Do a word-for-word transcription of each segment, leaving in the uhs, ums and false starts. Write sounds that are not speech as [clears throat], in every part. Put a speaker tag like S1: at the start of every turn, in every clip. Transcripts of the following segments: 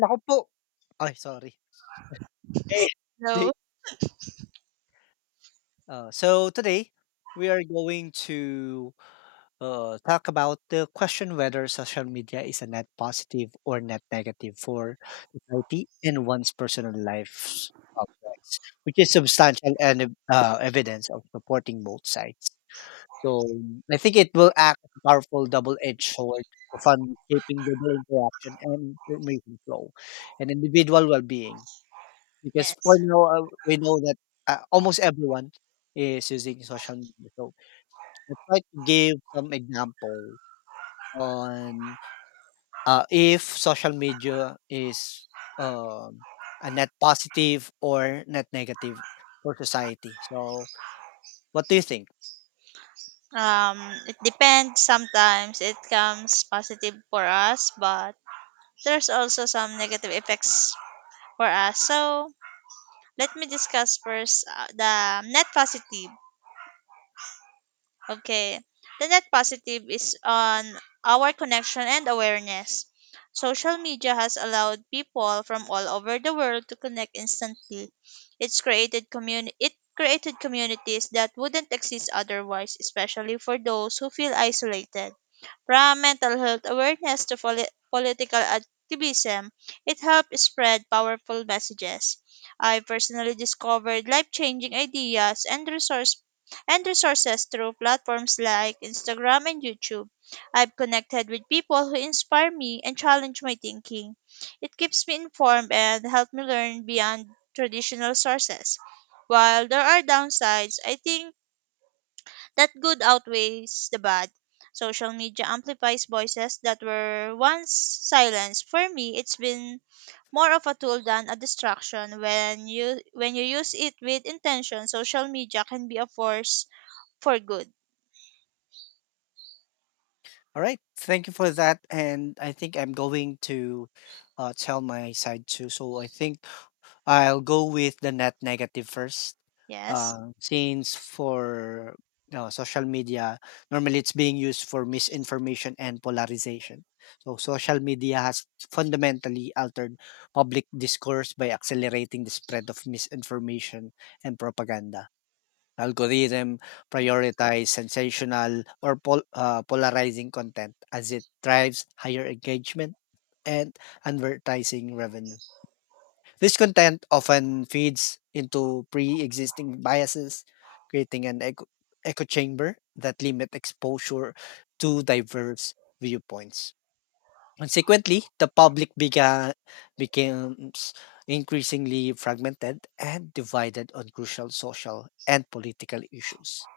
S1: Naku po. Ay, sorry. Eh. Hey,
S2: No.
S1: uh, so today we are going to uh, talk about the question whether social media is a net positive or net negative for society and one's personal life's objects, which is substantial and ev- uh, evidence of supporting both sides. So I think it will act as a powerful double-edged sword for fun, shaping global interaction and information flow and individual well-being. Because for
S2: Yes.
S1: now, uh, we know that uh, almost everyone is using social media. So let's try to give some example on uh, if social media is um, a net positive or net negative for society. So what do you think?
S2: Um, it depends. Sometimes it comes positive for us, but there's also some negative effects for us. So let me discuss first uh, the net positive. Okay. The net positive is on our connection and awareness. Social media has allowed people from all over the world to connect instantly. It's created communi- it created communities that wouldn't exist otherwise, especially for those who feel isolated. From mental health awareness to poli- political activism, it helped spread powerful messages. I personally discovered life-changing ideas and resource and resources through platforms like Instagram and YouTube. I've connected with people who inspire me and challenge my thinking. It keeps me informed and helps me learn beyond traditional sources. While there are downsides, I think that good outweighs the bad. Social media amplifies voices that were once silenced. For me, it's been more of a tool than a distraction. When you when you use it with intention, social media can be a force for good.
S1: All right, thank you for that. And I think I'm going to uh, tell my side too. So I think I'll go with the net negative first.
S2: Yes.
S1: Um, since for uh, social media, normally it's being used for misinformation and polarization. So, social media has fundamentally altered public discourse by accelerating the spread of misinformation and propaganda. Algorithm
S2: Yeah.
S1: prioritize sensational or pol- uh, polarizing content as it drives higher engagement and advertising revenue. This content often feeds into pre existing biases, creating an echo, echo chamber that limit exposure to diverse viewpoints. Consequently, the public began, becomes increasingly fragmented and divided on crucial social and political issues.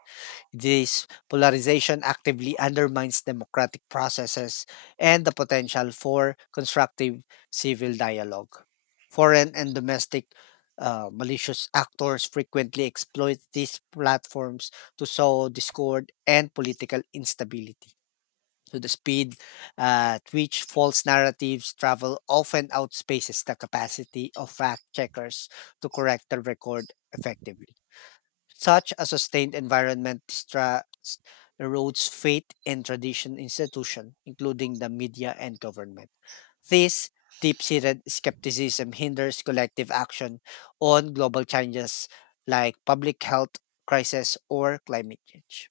S1: This polarization actively undermines democratic processes and the potential for constructive civil dialogue. Foreign and domestic uh, malicious actors frequently exploit these platforms to sow discord and political instability. So, the speed at which false narratives travel often outspaces the capacity of fact checkers to correct the record effectively. Such a sustained environment distracts erodes faith and tradition institution, including the media and government. This deep-seated skepticism hinders collective action on global challenges like public health crisis or climate change.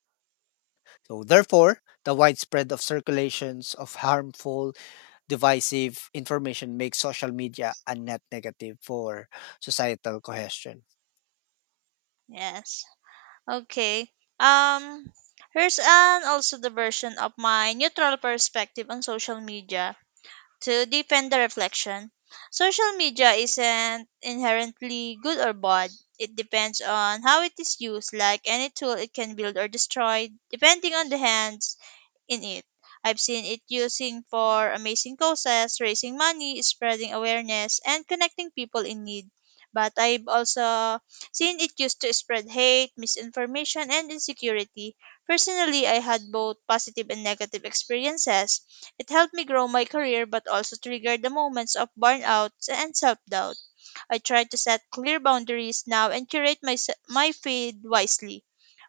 S1: So therefore, the widespread of circulations of harmful, divisive information makes social media a net negative for societal cohesion.
S2: Yes. Okay. Um Here's an also the version of my neutral perspective on social media to deepen the reflection. Social media isn't inherently good or bad. It depends on how it is used. Like any tool, it can build or destroy, depending on the hands in it. I've seen it using for amazing causes, raising money, spreading awareness, and connecting people in need. But I've also seen it used to spread hate, misinformation, and insecurity. Personally, I had both positive and negative experiences. It helped me grow my career but also triggered the moments of burnout and self doubt. I try to set clear boundaries now and curate my, s- my feed wisely.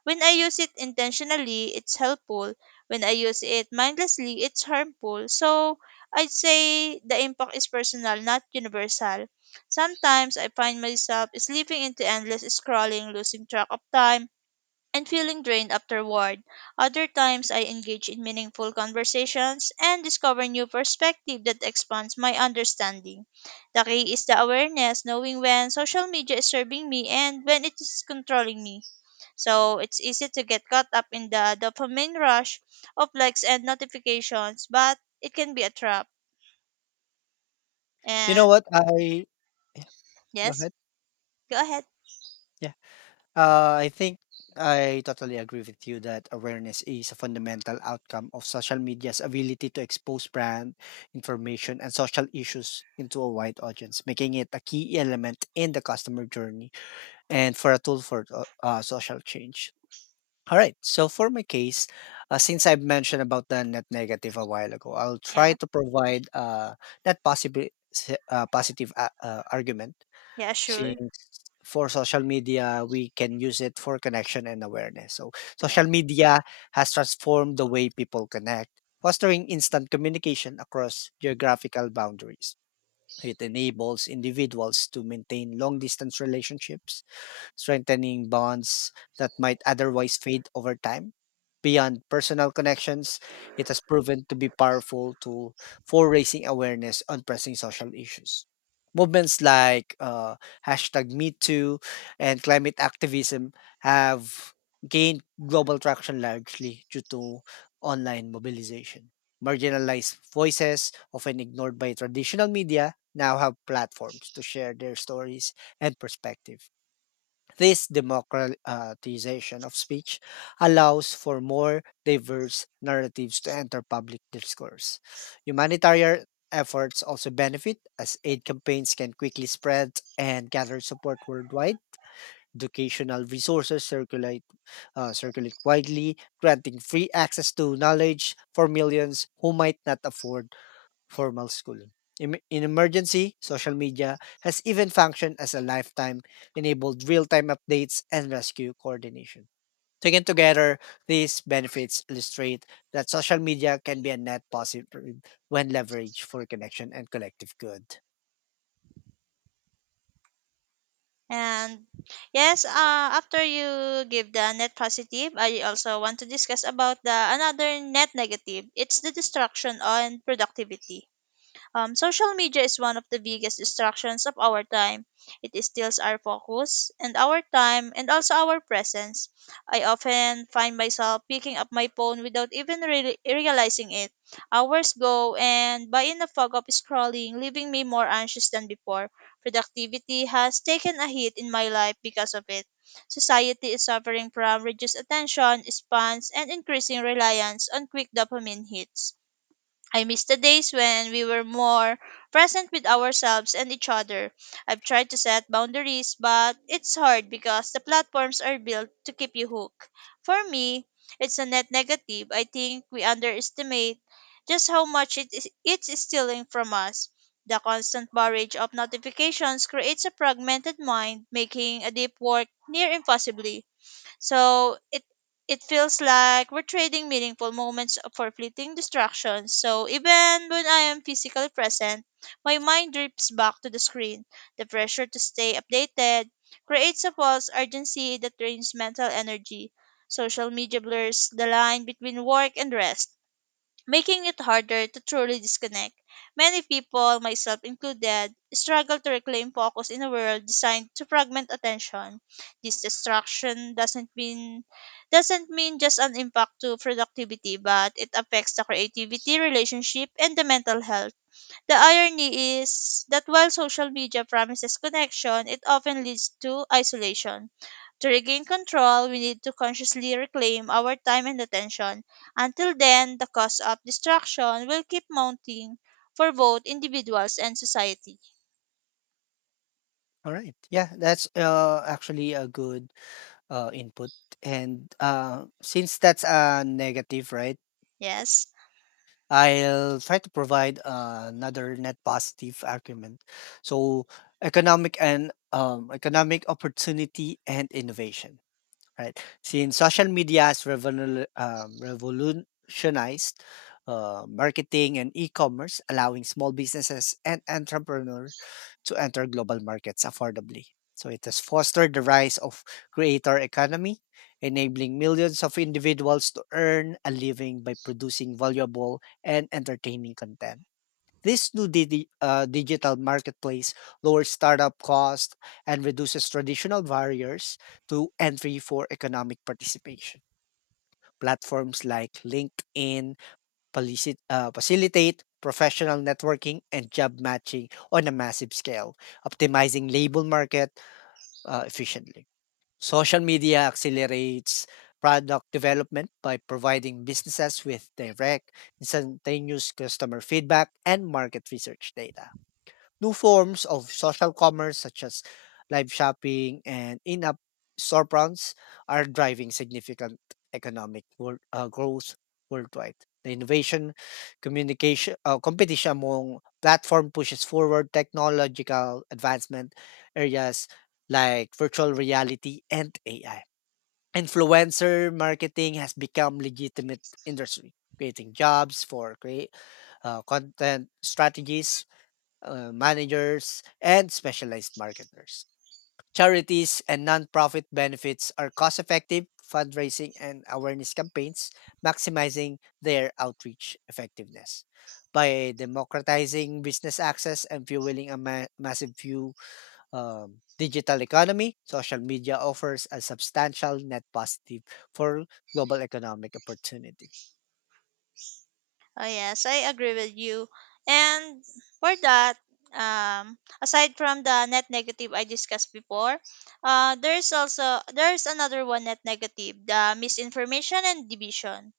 S2: When I use it intentionally, it's helpful. When I use it mindlessly, it's harmful. So I'd say the impact is personal, not universal. Sometimes I find myself slipping into endless scrolling, losing track of time, and feeling drained afterward. Other times I engage in meaningful conversations and discover new perspective that expands my understanding. The key is the awareness, knowing when social media is serving me and when it is controlling me. So it's easy to get caught up in the dopamine rush of likes and notifications, but it can be a trap.
S1: You know
S2: And
S1: what? I yeah, Go
S2: yes,
S1: ahead.
S2: go ahead.
S1: Uh, I think I totally agree with you that awareness is a fundamental outcome of social media's ability to expose brand information and social issues into a wide audience, making it a key element in the customer journey and for a tool for uh, uh, social change. All right. So for my case, uh, since I've mentioned about the net negative a while ago, I'll try
S2: Yeah.
S1: to provide uh, that possible uh, positive uh, uh, argument
S2: Yeah, sure.
S1: since for social media, we can use it for connection and awareness. So,
S2: Yeah.
S1: social media has transformed the way people connect, fostering instant communication across geographical boundaries. It enables individuals to maintain long distance relationships strengthening bonds that might otherwise fade over time. Beyond personal connections, it has proven to be powerful tool for raising awareness on pressing social issues. Movements like uh, hashtag MeToo and climate activism have gained global traction largely due to online mobilization. Marginalized voices, often ignored by traditional media, now have platforms to share their stories and perspective. This democratization of speech allows for more diverse narratives to enter public discourse. Humanitarian efforts also benefit as aid campaigns can quickly spread and gather support worldwide. Educational resources circulate uh, circulate widely, granting free access to knowledge for millions who might not afford formal school. Em- In emergency, social media has even functioned as a lifetime enabled real time updates and rescue coordination. Taken together, these benefits illustrate that social media can be a net positive when leveraged for connection and collective good.
S2: And yes, uh, after you give the net positive, I also want to discuss about the another net negative. It's the destruction on productivity. Um, social media is one of the biggest distractions of our time. It steals our focus and our time and also our presence. I often find myself picking up my phone without even really realizing it. Hours go and by in the fog of scrolling, leaving me more anxious than before. Productivity has taken a hit in my life because of it. Society is suffering from reduced attention spans and increasing reliance on quick dopamine hits. I miss the days when we were more present with ourselves and each other. I've tried to set boundaries, but it's hard because the platforms are built to keep you hooked. For me, it's a net negative. I think we underestimate just how much it is, it's stealing from us. The constant barrage of notifications creates a fragmented mind, making a deep work near impossibly. So it it feels like we're trading meaningful moments for fleeting distractions. So even when I am physically present, my mind drifts back to the screen. The pressure to stay updated creates a false urgency that drains mental energy. Social media blurs the line between work and rest making it harder to truly disconnect. Many people, myself included, struggle to reclaim focus in a world designed to fragment attention. This distraction doesn't mean Doesn't mean just an impact to productivity, but it affects the creativity, relationship, and the mental health. The irony is that while social media promises connection, it often leads to isolation. To regain control, we need to consciously reclaim our time and attention. Until then, the cost of distraction will keep mounting for both individuals and society.
S1: All right. Yeah, that's uh, actually a good uh, input. And uh, since that's a negative, right?
S2: Yes?
S1: I'll try to provide uh, another net positive argument. So economic and um, economic opportunity and innovation right? Since social media has revolu- um, revolutionized uh, marketing and e-commerce, allowing small businesses and entrepreneurs to enter global markets affordably. So it has fostered the rise of creator economy, enabling millions of individuals to earn a living by producing valuable and entertaining content. This new digi uh, digital marketplace lowers startup costs and reduces traditional barriers to entry for economic participation. Platforms like LinkedIn felici- uh, facilitate professional networking and job matching on a massive scale, optimizing labor market uh, efficiently. Social media accelerates product development by providing businesses with direct, instantaneous customer feedback and market research data. New forms of social commerce, such as live shopping and in app storefronts, are driving significant economic world, uh, growth worldwide. The innovation, communication, uh, competition among platform pushes forward technological advancement areas like virtual reality and A I. Influencer marketing has become legitimate industry, creating jobs for create uh, content strategies uh, managers, and specialized marketers. Charities and nonprofit benefits are cost effective fundraising and awareness campaigns, maximizing their outreach effectiveness. By democratizing business access and fueling a ma- massive few um, digital economy, social media offers a substantial net positive for global economic opportunity.
S2: Oh yes, I agree with you. And for that, um, aside from the net negative I discussed before, uh, there's also there's another one net negative, the misinformation and division.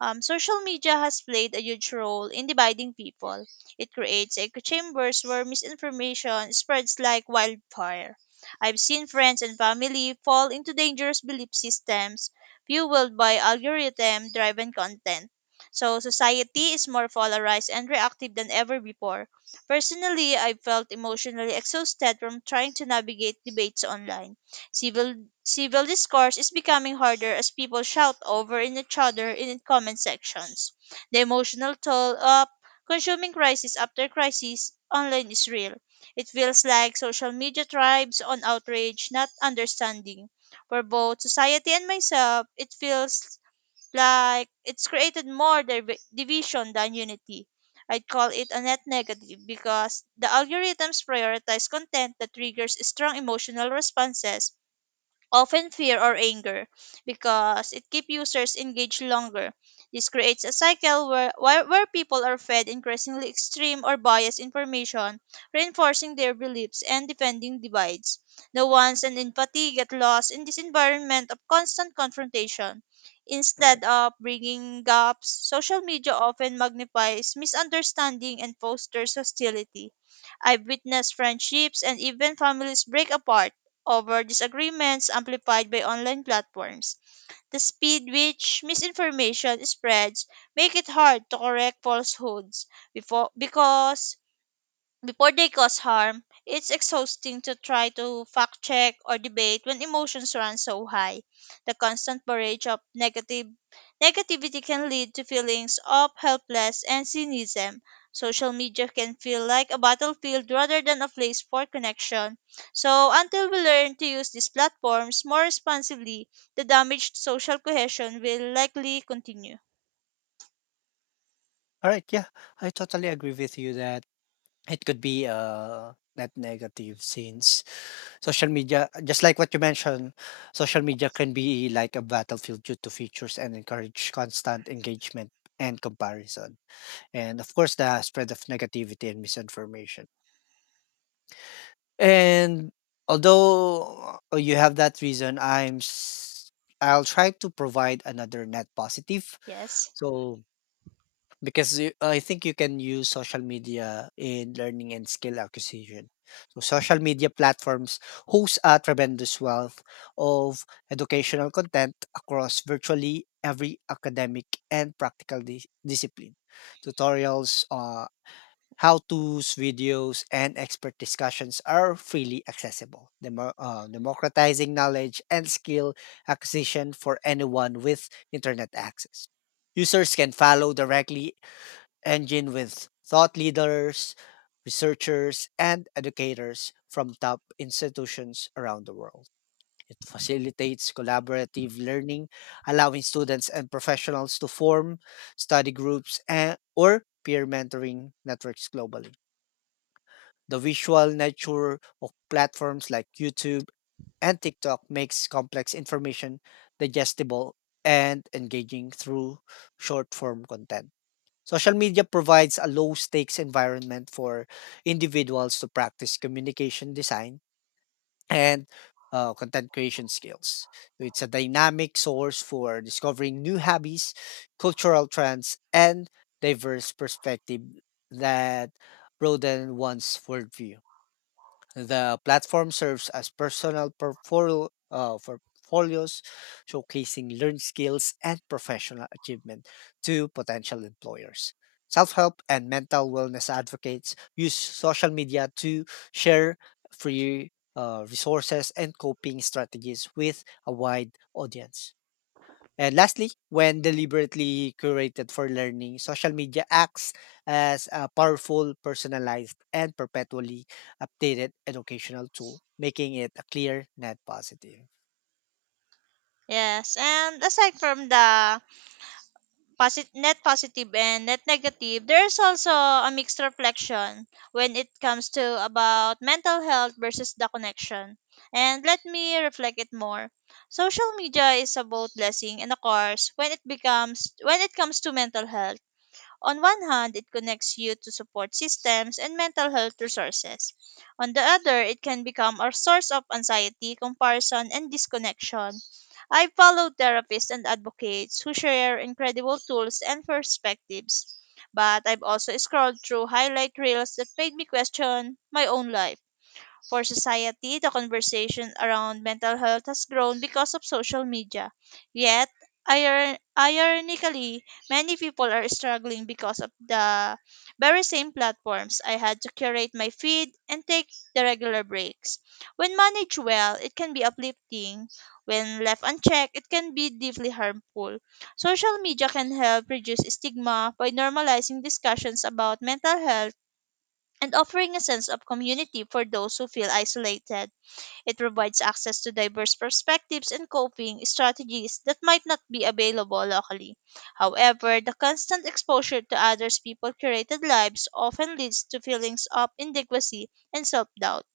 S2: Um, social media has played a huge role in dividing people. It creates echo chambers where misinformation spreads like wildfire. I've seen friends and family fall into dangerous belief systems fueled by algorithm driven content. So, society is more polarized and reactive than ever before. Personally, I felt emotionally exhausted from trying to navigate debates online. Civil civil discourse is becoming harder as people shout over in each other in comment sections. The emotional toll of consuming crisis after crisis online is real. It feels like social media thrives on outrage, not understanding. For both society and myself, it feels like it's created more div- division than unity. I'd call it a net negative because the algorithms prioritize content that triggers strong emotional responses often fear or anger, because it keeps users engaged longer. This creates a cycle where, where, where people are fed increasingly extreme or biased information, reinforcing their beliefs and defending divides. Nuance and empathy get lost in this environment of constant confrontation. Instead of bringing gaps, social media often magnifies misunderstanding and fosters hostility. I've witnessed friendships and even families break apart over disagreements amplified by online platforms. The speed which misinformation spreads make it hard to correct falsehoods before because before they cause harm, it's exhausting to try to fact check or debate when emotions run so high. The constant barrage of negative negativity can lead to feelings of helpless and cynicism. Social media can feel like a battlefield rather than a place for connection. So until we learn to use these platforms more responsibly, the damage to social cohesion will likely continue.
S1: All right, yeah, I totally agree with you that it could be uh, net negative since social media, just like what you mentioned, social media can be like a battlefield due to features and encourage constant engagement and comparison. And of course, the spread of negativity and misinformation. And although uh, you have that reason, I'm s- I'll try to provide another net positive.
S2: Yes.
S1: So because you, I think you can use social media in learning and skill acquisition. So social media platforms host a tremendous wealth of educational content across virtually every academic and practical dis- discipline. Tutorials, uh, how-tos, videos, and expert discussions are freely accessible, demo- uh, democratizing knowledge and skill acquisition for anyone with internet access. Users can follow directly engine with thought leaders, researchers, and educators from top institutions around the world. It facilitates collaborative learning, allowing students and professionals to form study groups and, or peer mentoring networks globally. The visual nature of platforms like YouTube and TikTok makes complex information digestible and engaging through short form content. Social media provides a low stakes environment for individuals to practice communication design and uh, content creation skills. So it's a dynamic source for discovering new hobbies, cultural trends, and diverse perspective that broaden one's worldview. The platform serves as personal portfolio, uh, portfolios, showcasing learned skills and professional achievement to potential employers. Self help and mental wellness advocates use social media to share free uh, resources and coping strategies with a wide audience. And lastly, when deliberately curated for learning, social media acts as a powerful, personalized, and perpetually updated educational tool, making it a clear net positive.
S2: Yes. And aside from the posit- net positive and net negative, there's also a mixed reflection when it comes to about mental health versus the connection. And let me reflect it more. Social media is a both blessing and a curse when it becomes when it comes to mental health. On one hand, it connects you to support systems and mental health resources. On the other, it can become a source of anxiety, comparison, and disconnection. I follow therapists and advocates who share incredible tools and perspectives. But I've also scrolled through highlight reels that made me question my own life. For society, the conversation around mental health has grown because of social media. Yet, iron- ironically, many people are struggling because of the very same platforms. I had to curate my feed and take the regular breaks. When managed well, it can be uplifting. When left unchecked, it can be deeply harmful. Social media can help reduce stigma by normalizing discussions about mental health and offering a sense of community for those who feel isolated. It provides access to diverse perspectives and coping strategies that might not be available locally. However, the constant exposure to others' people curated lives often leads to feelings of inadequacy and self doubt.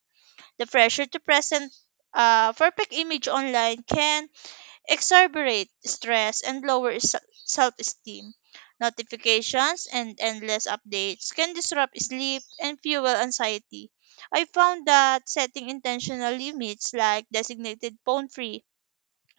S2: The pressure to present a perfect image online can exacerbate stress and lower self esteem. Notifications and endless updates can disrupt sleep and fuel anxiety. I found that setting intentional limits like designated phone free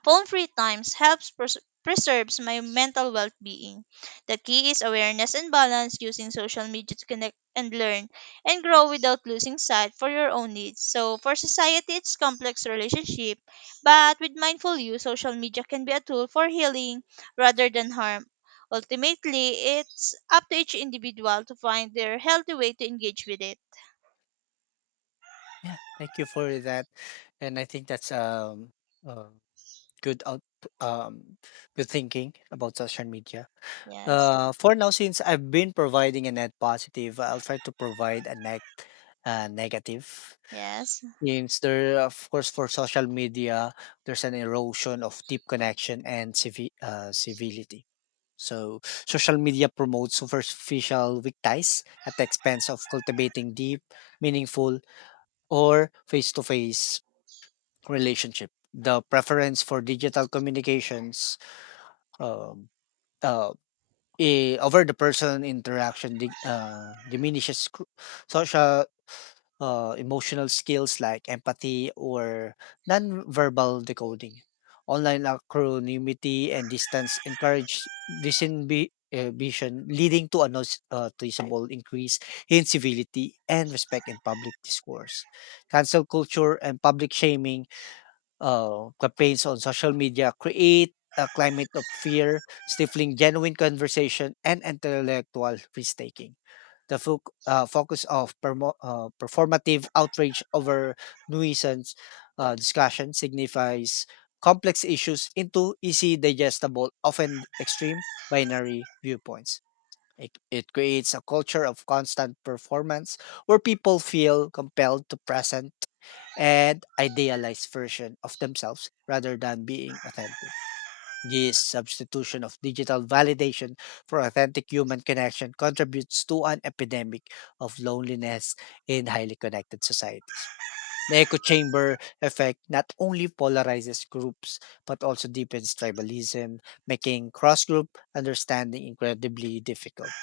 S2: Phone free times helps pres- preserves my mental well-being. The key is awareness and balance using social media to connect and learn and grow without losing sight for your own needs. So for society it's complex relationship, but with mindful use social media can be a tool for healing rather than harm. Ultimately, it's up to each individual to find their healthy way to engage with it.
S1: Yeah, thank you for that. And I think that's um, uh, good out, um, good thinking about social media.
S2: Yes.
S1: Uh, for now, since I've been providing a net positive, I'll try to provide a net uh, negative.
S2: Yes.
S1: Means there of course, for social media, there's an erosion of deep connection and civi uh, civility. So social media promotes superficial weak ties at the expense of cultivating deep, meaningful, or face-to-face relationship. The preference for digital communications um, uh, i- over the person interaction di- uh, diminishes cru- social uh, emotional skills like empathy or nonverbal decoding. Online acronymity and distance encourage disinhibition, leading to a notice- uh, noticeable increase in civility and respect in public discourse. Cancel culture and public shaming oh, campaigns on social media create a climate of fear, stifling genuine conversation and intellectual risk-taking. The fo- uh, focus of permo- uh, performative outrage over nuisance uh, discussion signifies complex issues into easy digestible, often extreme binary viewpoints. It, it creates a culture of constant performance where people feel compelled to present an idealized version of themselves rather than being authentic. This substitution of digital validation for authentic human connection contributes to an epidemic of loneliness in highly connected societies. The echo chamber effect not only polarizes groups but also deepens tribalism, making cross group understanding incredibly difficult.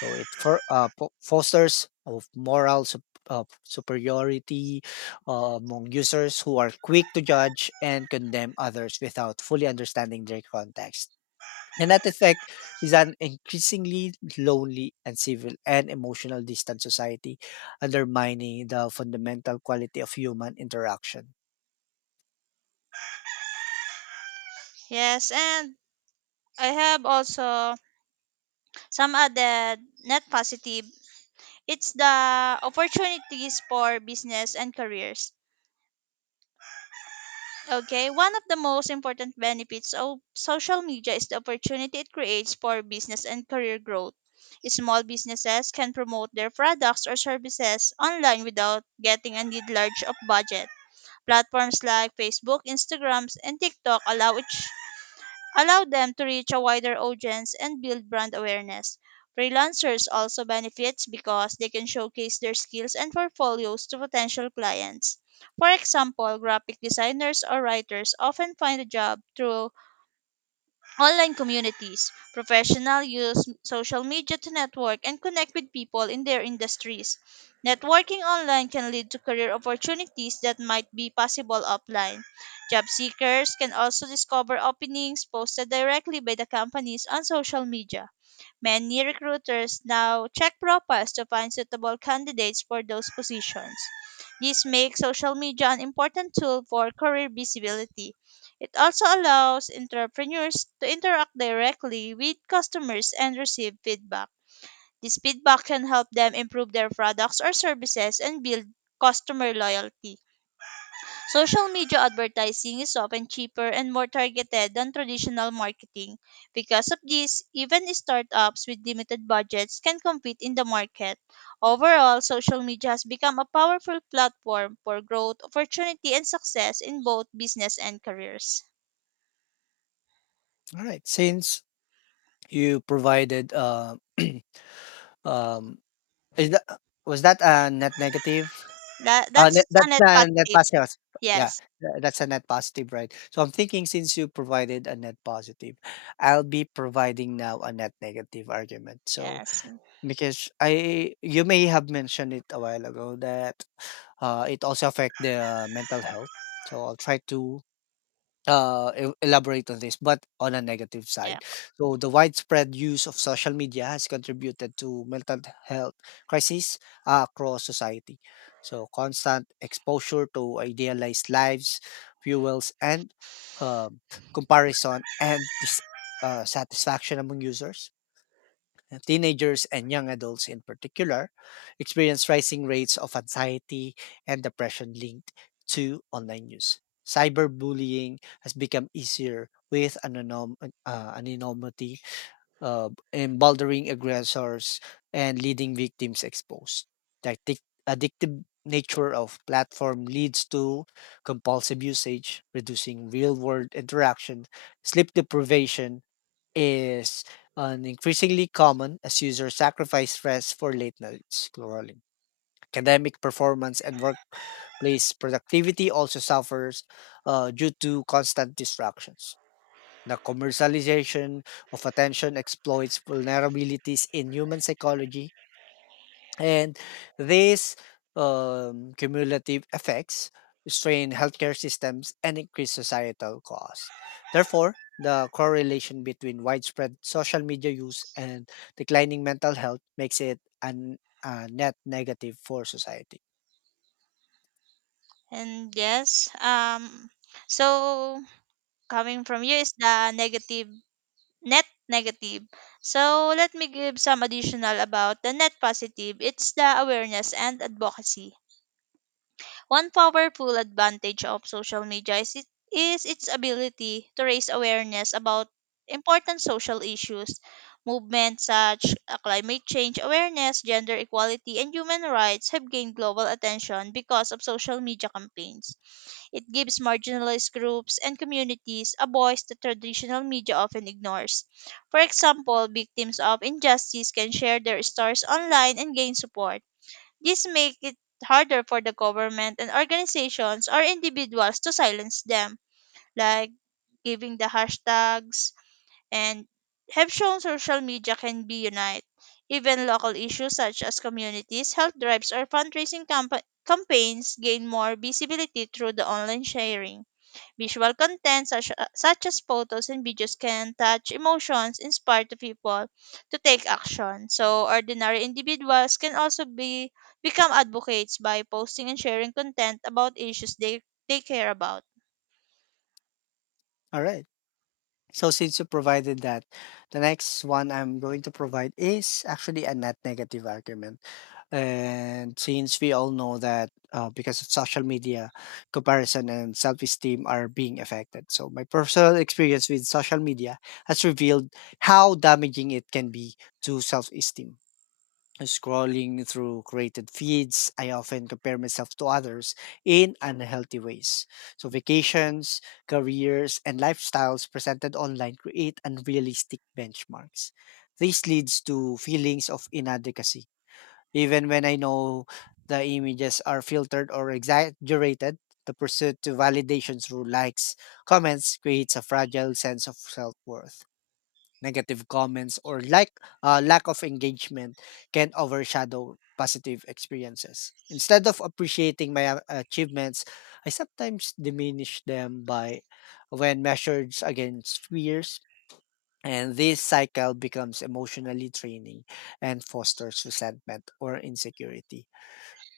S1: So it for uh, po- fosters of moral sup- uh, superiority uh, among users who are quick to judge and condemn others without fully understanding their context. And that effect is an increasingly lonely and civil and emotional distant society, undermining the fundamental quality of human interaction.
S2: Yes, and I have also some other net positive it's the opportunities for business and careers. Okay, one of the most important benefits of social media is the opportunity it creates for business and career growth. Small businesses can promote their products or services online without getting a need large of budget. Platforms like Facebook, Instagrams, and TikTok allow each allow them to reach a wider audience and build brand awareness. Freelancers also benefits because they can showcase their skills and portfolios to potential clients. For example, graphic designers or writers often find a job through online communities. Professionals use social media to network and connect with people in their industries. Networking online can lead to career opportunities that might be possible offline. Job seekers can also discover openings posted directly by the companies on social media. Many recruiters now check profiles to find suitable candidates for those positions. This makes social media an important tool for career visibility. It also allows entrepreneurs to interact directly with customers and receive feedback. This feedback can help them improve their products or services and build customer loyalty. Social media advertising is often cheaper and more targeted than traditional marketing. Because of this, even startups with limited budgets can compete in the market. Overall, social media has become a powerful platform for growth, opportunity, and success in both business and careers.
S1: All right, since you provided uh, [clears throat] um, is that was that a net negative?
S2: That,
S1: Uh,
S2: that's
S1: net
S2: a
S1: that's
S2: net
S1: a net
S2: positive.
S1: positive. Yeah,
S2: Yes,
S1: tha that's a net positive, right? So I'm thinking since you provided a net positive, I'll be providing now a net negative argument. So
S2: yes,
S1: because I you may have mentioned it a while ago that, uh, it also affect the mental health. So I'll try to uh, e elaborate on this, but on a negative
S2: yeah.
S1: side. So the widespread use of social media has contributed to mental health crises uh, across society. So constant exposure to idealized lives fuels and um, comparison and dis- uh, satisfaction among users and teenagers and young adults in particular experience rising rates of anxiety and depression linked to online news. Cyberbullying has become easier with anonym, uh, anonymity, uh, emboldening aggressors and leading victims exposed. The addic- addictive nature of platform leads to compulsive usage, reducing real-world interaction, sleep deprivation, is an increasingly common as users sacrifice rest for late night scrolling. Academic performance and workplace productivity also suffers uh, due to constant distractions. The commercialization of attention exploits vulnerabilities in human psychology and these um, cumulative effects strain healthcare systems and increase societal costs. Therefore, the correlation between widespread social media use and declining mental health makes it an, a net negative for society.
S2: And yes, um, so coming from you is the negative net negative. So let me give some additional about the net positive. It's the awareness and advocacy. One powerful advantage of social media is, it, is its ability to raise awareness about important social issues. Movements such as climate change awareness, gender equality, and human rights have gained global attention because of social media campaigns. It gives marginalized groups and communities a voice that traditional media often ignores. For example, victims of injustice can share their stories online and gain support. This makes it harder for the government and organizations or individuals to silence them, like giving the hashtags and have shown social media can be unite. Even local issues such as communities, health drives, or fundraising campa- campaigns gain more visibility through the online sharing. Visual content such, uh, such as photos and videos can touch emotions, inspire the people to take action. So ordinary individuals can also be become advocates by posting and sharing content about issues they, they care about.
S1: All right. So since you provided that, the next one I'm going to provide is actually a net negative argument. And since we all know that uh, because of social media, comparison and self esteem are being affected. So, my personal experience with social media has revealed how damaging it can be to self esteem. Scrolling through created feeds, I often compare myself to others in unhealthy ways. So, vacations, careers, and lifestyles presented online create unrealistic benchmarks. This leads to feelings of inadequacy. Even when I know the images are filtered or exaggerated, the pursuit to validation through likes, comments creates a fragile sense of self worth negative comments or like uh, lack of engagement can overshadow positive experiences. Instead of appreciating my a- achievements, I sometimes diminish them by when measured against peers. And this cycle becomes emotionally draining and fosters resentment or insecurity.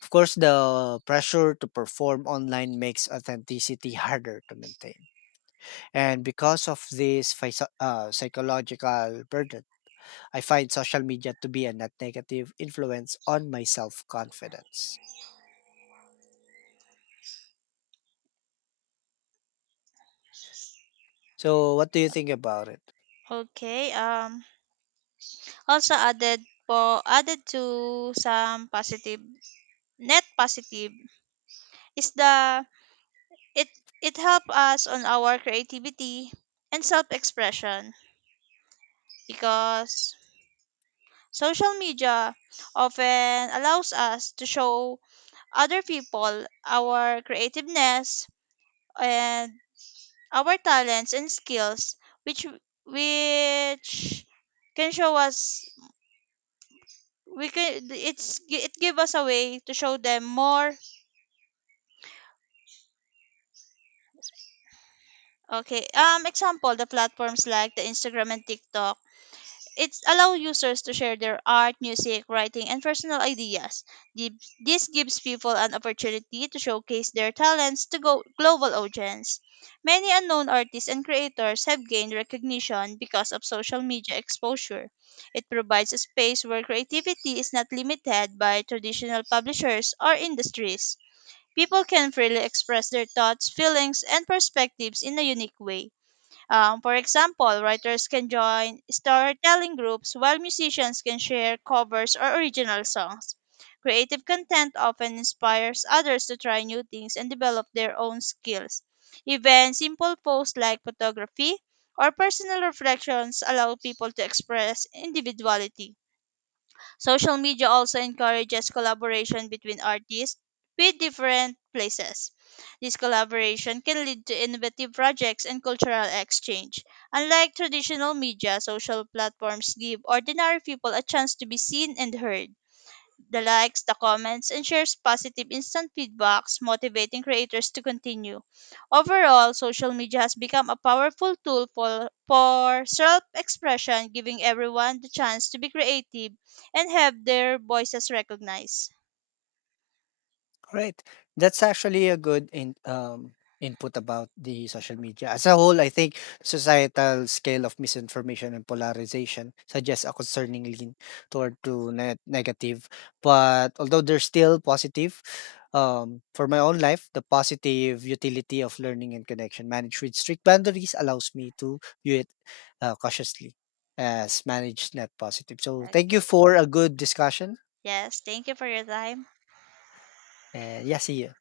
S1: Of course, the pressure to perform online makes authenticity harder to maintain. And because of this phys- uh, psychological burden, I find social media to be a net negative influence on my self confidence. So, what do you think about it?
S2: Okay, um also added po added to some positive net positive is the it it help us on our creativity and self-expression because social media often allows us to show other people our creativeness and our talents and skills, which which can show us we can it's it give us a way to show them more. Okay, um, example the platforms like the Instagram and TikTok it's allow users to share their art, music, writing, and personal ideas. Gib- This gives people an opportunity to showcase their talents to go global audience. Many unknown artists and creators have gained recognition because of social media exposure. It provides a space where creativity is not limited by traditional publishers or industries. People can freely express their thoughts, feelings, and perspectives in a unique way. Um, for example, writers can join storytelling groups while musicians can share covers or original songs. Creative content often inspires others to try new things and develop their own skills. Even simple posts like photography or personal reflections allow people to express individuality. Social media also encourages collaboration between artists with different places. This collaboration can lead to innovative projects and cultural exchange. Unlike traditional media, social platforms give ordinary people a chance to be seen and heard the likes, the comments, and shares positive instant feedbacks, motivating creators to continue. Overall, social media has become a powerful tool for, for self expression, giving everyone the chance to be creative and have their voices recognized.
S1: Right. That's actually a good in, um, input about the social media. As a whole, I think societal scale of misinformation and polarization suggests a concerning lean toward to net negative. But although there's still positive, um, for my own life, the positive utility of learning and connection managed with strict boundaries allows me to view it uh, cautiously as managed net positive. So thank you
S2: Okay.
S1: for a good discussion.
S2: Yes, thank you for your time.
S1: And yeah, see you.